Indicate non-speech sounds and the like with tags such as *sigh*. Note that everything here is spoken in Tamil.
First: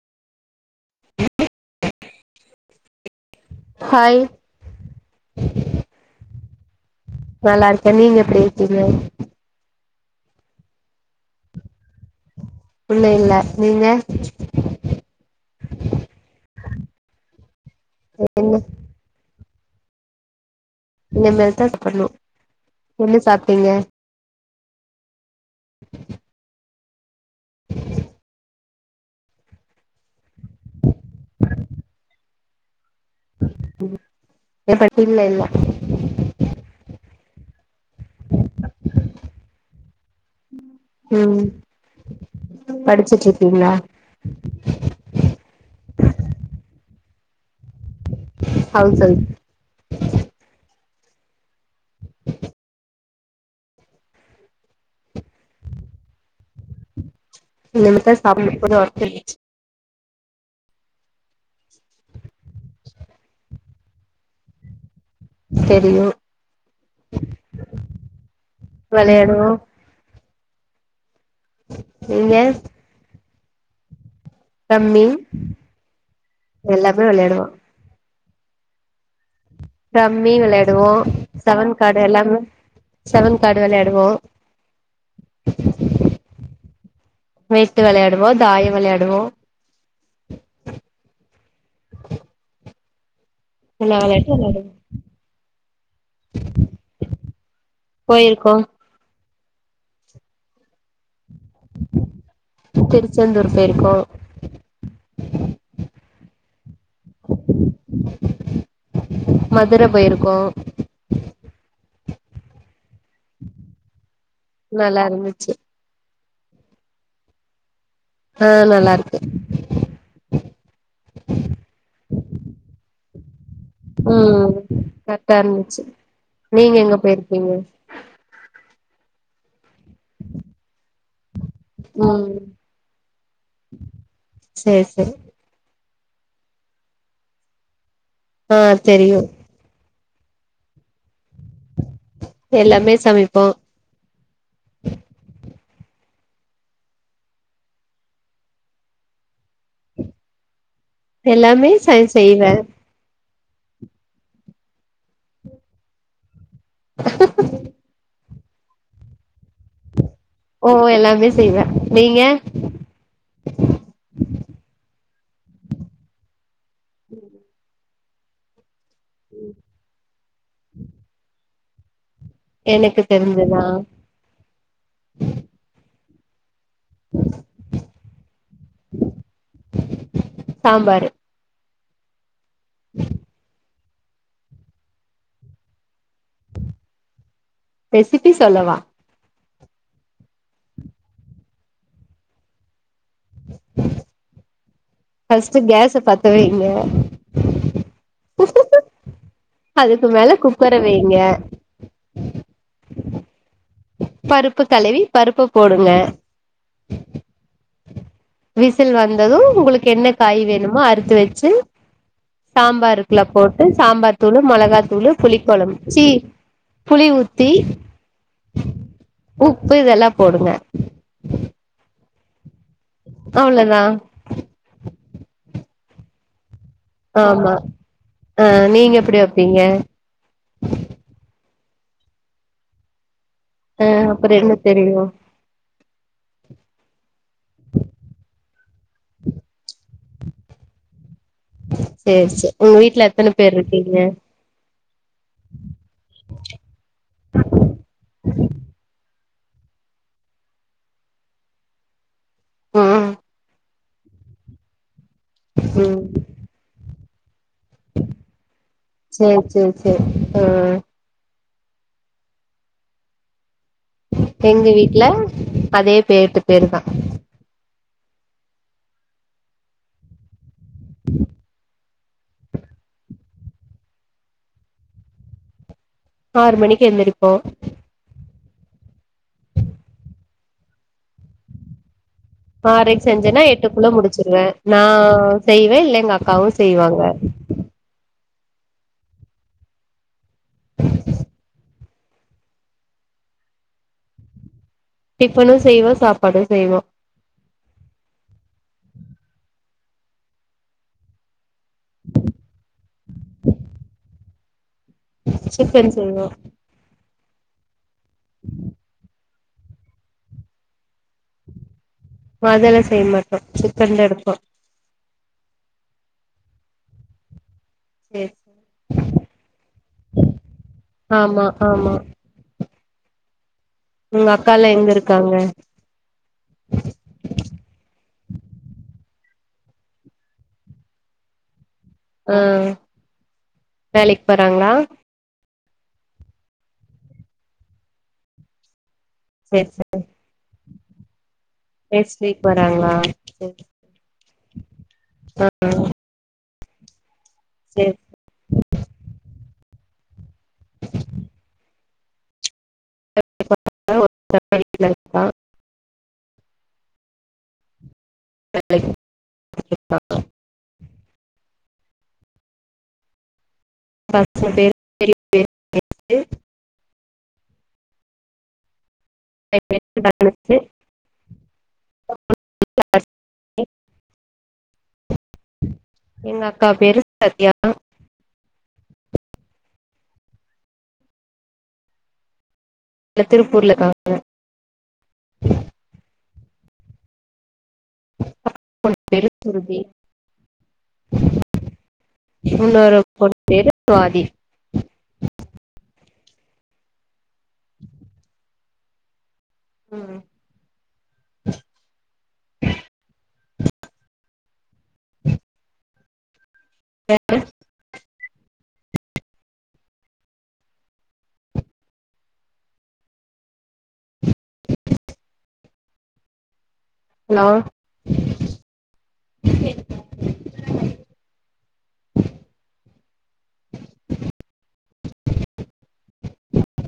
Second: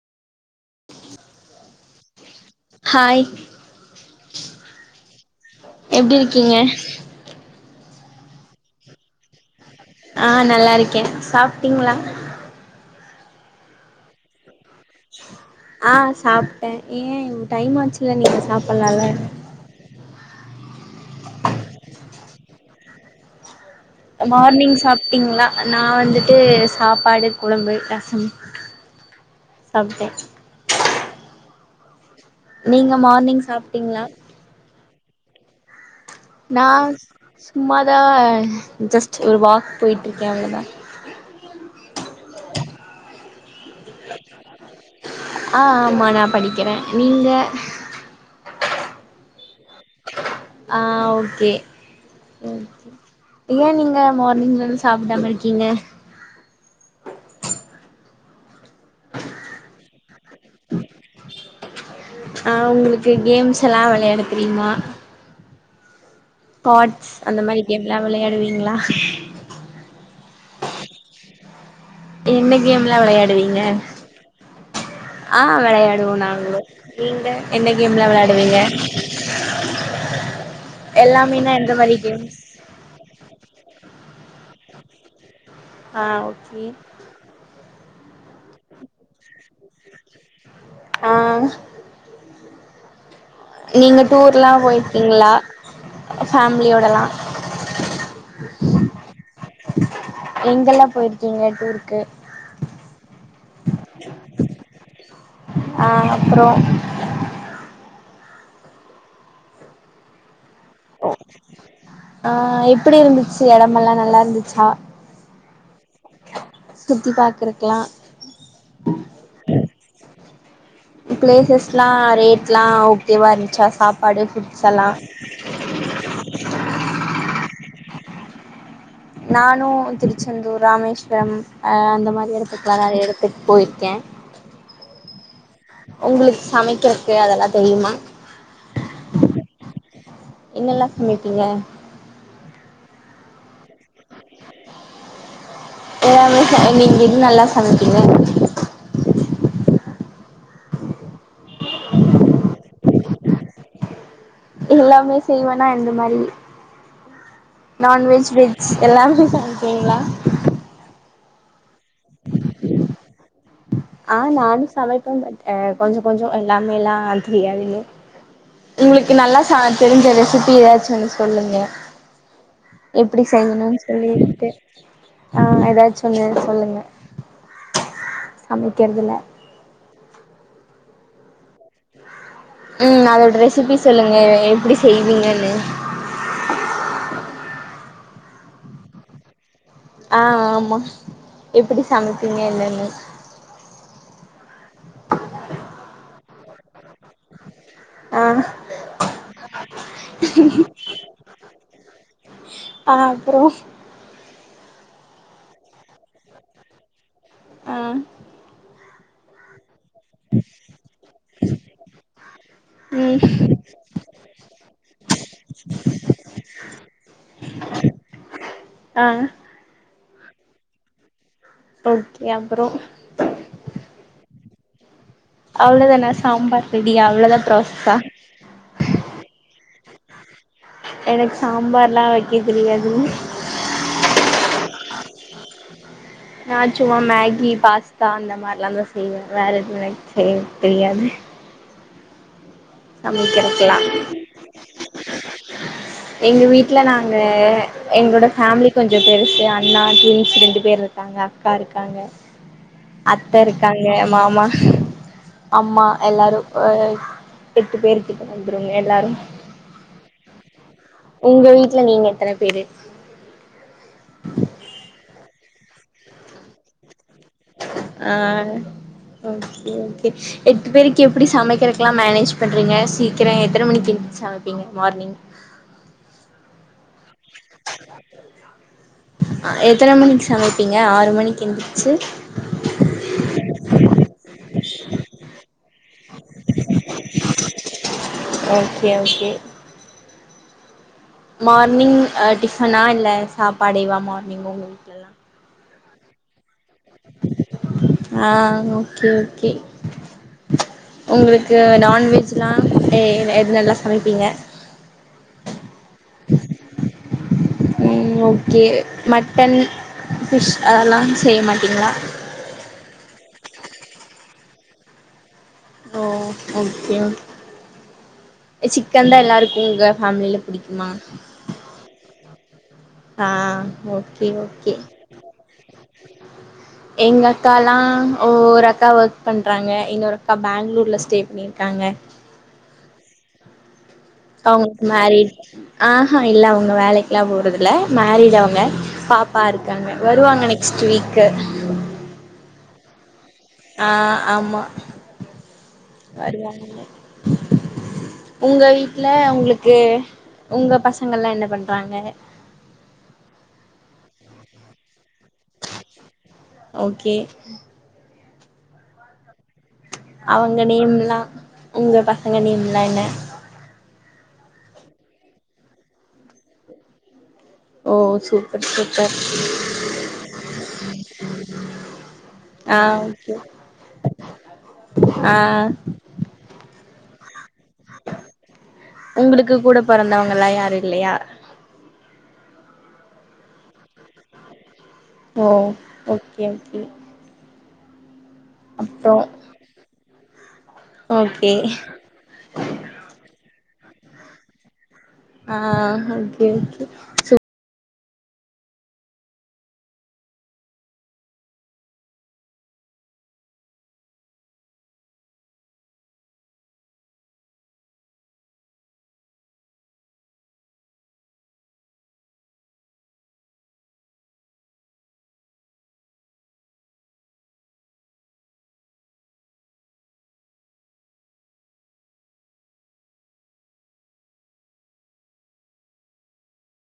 ஹாய் ஹாய் எப்டி இருக்கீங்க நல்லாருக்கே நீங்க எப்டி இருக்கீங்க ஆ நல்லாருக்க சாப்பிட்டீங்களா இல்லா இல்ல நீங்க ஆ சாப்ட்டே ஏ டைம்‌ ஆச்சுல்ல நீங்க என்ன சாப்பில்லால இன்ன மேல்தா சாப்பிடணு என்ன சாப்ட்டீங்க மார்னிங் சாப்ட்டீங்ளா நா வந்துட்டு சாப்பாடு கொழம்பு ரசம் சாப் நீங்க மார்னிங் சாப்ட்டீங்ளா *unintelligible* நா சும்மாதா ஜஸ்ட் ஒரு வாக் போய்ட்டு இருக்க அவ்ளோதா ம் படிச்சுட்டுருக்கீங்ளா ஆஹ் ஆமா நா படிக்கிறே நீங்க ஹவுஸ் வைப் ஆ ஓகே ஏன் நீங்க மார்னிங்லருந்து சாப்பிடாமருக்கீங்க இனிமேத்த சாப்பனுப்ப கொஞ்சோ ஓர்க் இருந்துச்சு ஆஹ் உங்களுக்கு கேம்ஸ் எல்லா வெளயாட தெரியுமா தெரியும் கார்ட்ஸ் அந்த மாரி கேம் லா வெளயாடுவீங்ளா வெளையாடுவோ நீங்க என்ன கேம்லாம் வெளயாடுவீங்க ரம்மி ஆஹ் வெளயாடுவோ நாங்களு எல்லாமே நீங்க வெளையாடுவோ என்னைக் கேம்லா வெளயாடுவீங்க ரம்மி வெளயாடுவோ செவன் மாரி கார்ட கேம்ஸ் எல்லாமே செவன் கார்டு வெளயாடுவோ ஆ ஓகே வெட்டு வெளயாடுவோ தாயம் வெளயாடுவோ ஆ எல்லா நீங்க வெளையாட்டு டூர்லா வெளையாடுவோ போயிற்கீங்ளா ஃபேமிலியோடலாம் போயிருக்கோ எங்கல்லா போயிருக் நீங்க டுருக்கு திருச்செந்தூர் போயிருக்கோ அஹ் அப்றோ மதுர போயிருக்கோ *inaudible* ஆஹ் எப்படி இருந்துச்சு எடமெல்லா நல்லாருந்துச்சா நல்லாருந்துச்சு சுத்தி பாக்குறக்கலா ஆஹ் நல்லாருக்கு பிளேசஸ்ல்லா ரேட்ல்லா ஓகேவா இருந்துச்சா சாப்பாடு ம் ஃபுட்ஸ்ல்லா *unintelligible* நீங்க எங்க போயிருக்கீங்க நானு திருச்சாந்தூர் ராமேஸ்வரம் அ அந்த ம் மாரி எடத்துக்கலா நெறய எத்துக்கு போயிருக்க சேரி சேரி உங்களுக்கு சமக்கறக்கு அதெல்லா தெரியுமா ஆ தெரியு என்னால சமப்பீங்க எல்லாமே சமைப்போ எல்லாமே ச நீங்க எது நல்லா சமப்பீங்க எல்லாமே சன் செய்வே எல்லாமே செய்வேனா எந்த மாரி ம்ம் நான்வெஜ் வெஜ் எல்லாமே சமப்பீங்ளா ஓ எல்லாமே செய்வ நீங்க ஆ நானு சமப்பே பட் கொஞ்ச கொஞ்ச எல்லாமேல்லா தெரியாது இன்னு உங்களுக்கு நல்லா சா தெரிஞ்ச ரெசிபி ஏதாச்சு ஒன்னு சொல்லுங்க எனக்கு எப்டி தெரிஞ்சதா செய்யனு சொல்லிட்டு ஆ ஏதாச்சு‌ ஒன்னு சொல்லுங்க சமக்கிறதுல சாம்பாரு ம் அதோட ரெசிபி சொல்லுங்க எப்பிடி செய்வீங்கன்னு ரெசிபி சொல்லவா ஆ ஆமா எப்டி சமப்பீங்க என்னனு ஃபஸ்ட்டு கேஸ பத்த வைங்க ஆ அதுக்கு மேல குக்கர வைங்க அ அப்றோ பருப்பு கழுவி பருப்பு போடுங்க அ விசில் வந்தது உங்களுக்கு என்ன காய் வேணுமோ அறுத்து வச்சு ம் சாம்பாருயிக்குள்ள போட்டு சாம்பார் தூளு மொளகாத் தூளு புளிக் கொழம்பு சீ புளி ஊத்தி ஆ உப்பு இதெல்லா போடுங்க ஓகே அப்றோ அவ்ளோ தா அவ்ளோ தானா சாம்பார் ரெடியா அவ்ளதா ஆமா ப்ராசஸா ஆ நீங்க எப்டி வப்பீங்க எனக்கு சாம்பார்ல்லா வக்கத் தெரியாதுங்க ஆ அப்றோ என்ன தெரியு நா சும்மா மேகி பாஸ்தா அந்த மாரில்லா தா செய்வ வேற எதுவுமே எனக்கு செய்ய தெரியாது சேரி சேரி உங்க வீட்ல எத்தன பேர் சமைக்கிறதுக்கெல்லா இருக்கீங்க எங்கள் வீட்ல நாங்க எங்களோட ஃபாமிலி கொஞ்சு பெருசு அண்ணா ட்வின்ஸ் ரெண்டு பேர் இருக்காங்க அக்கா இருக்காங்க ம் அத்த இருக்காங்க மாமா அம்மா ம் எல்லாரு அ எட்டு பேர் கிட்ட வந்துருங்க எல்லாரு சேரி சேரி சேரி ஆ உங்க வீட்ல நீங்க எத்தன பேரு எங்க வீட்ல அதே பே எட்டு பேர்தா ஆ ஓகே ஓகே எட்டு பேருக்கு எப்டி சமைக்கறதுகெல்லா மெனேஜ் பண்றீங்க சீக்கிர எத்தன மணிக்கு எந்த்ருச் சமப்பீங்க மார்னிங் ஆறு மணிக்கு எந்திருப்போ அ எத்தன மணிக்கு சமைப்பீங்க ஆறு மணிக்கு எந்துருச்சு ஆறரைக்கு செஞ்சேனா எட்டுக்குள்ள முடிச்சிருவே நா செய்வே இல்ல எங்க அக்காவு செய்வாங்க ஓகே ஓகே மார்னிங் அ டிஃபனா இல்ல சாப்பாடேவா மார்னிங் உங்க வீட்டுலல்லா டிஃபனு செய்வோ சாப்பாடு செய்வோ ஆ ஓகே ஓகே உங்களுக்கு நான்வெஜ்லா எ எத் நல்லா சமைப்பீங்க சிக்கன் செய்வோ ம் ஓகே மட்டன் ஃபிஷ் அதல்லா செய்ய மாட்டிங்ளா ம அதெல்லா செய் மாட்டோ சிக்கன்டு எடுப்போ ஓ ஓகே ஓக் சிக்கன் தா எல்லாருக்கு உங்க ஃபாமிலில புடிக்குமா ஆமா ஆமா ஆ ஓக் உங்க அக்கால்லா எங்க இருக்காங்க எங்க அக்கால்லா ஒர் அக்கா ஒர்க் பண்றாங்க இன்னொரு அக்கா பாங்களூர்ல ஸ்டே பண்ணி இக்காங்க ம் அவுங்குக்கு மேரேஜ் ஆஹா இல்ல அவங்க வேலைக்ல்லா போறதுல்ல மரிட் அவுங்க பாப்பா சேரி சேரி இருக்காங்க ருவாங்க நெக்ஸ்ட்டு வீக்கு நெக்ஸ்ட் வீக் வராங்ளா ஆ ஆமா ஆ வருவாங்க செ உங்க வீட்டல உங்களுக்கு உங்க பசங்கள்லா என்ன பண்றாங்க *inaudible* ஓகே *inaudible* அவங்க நேம்லா உங்க பசங்க நேம்லா என்ன *inaudible* ஓ சூப்பர் சூப் க *inaudible* ஆ ஓகே ஆ எங்க அக்கா பேரு சத்யா உங்களுக்கு கூட பிறந்தவங்களா யாரு இல்லயா எல்லா திருப்பூர்ல க் *unintelligible* காங்க ஓ ஓகே ஓகே அப்றோ *inaudible* ஓகே இன்னொரு பொண்ணு பேரு சுவாதி ஆ ஓகே ஓகே சு ம் *inaudible* ஹலோ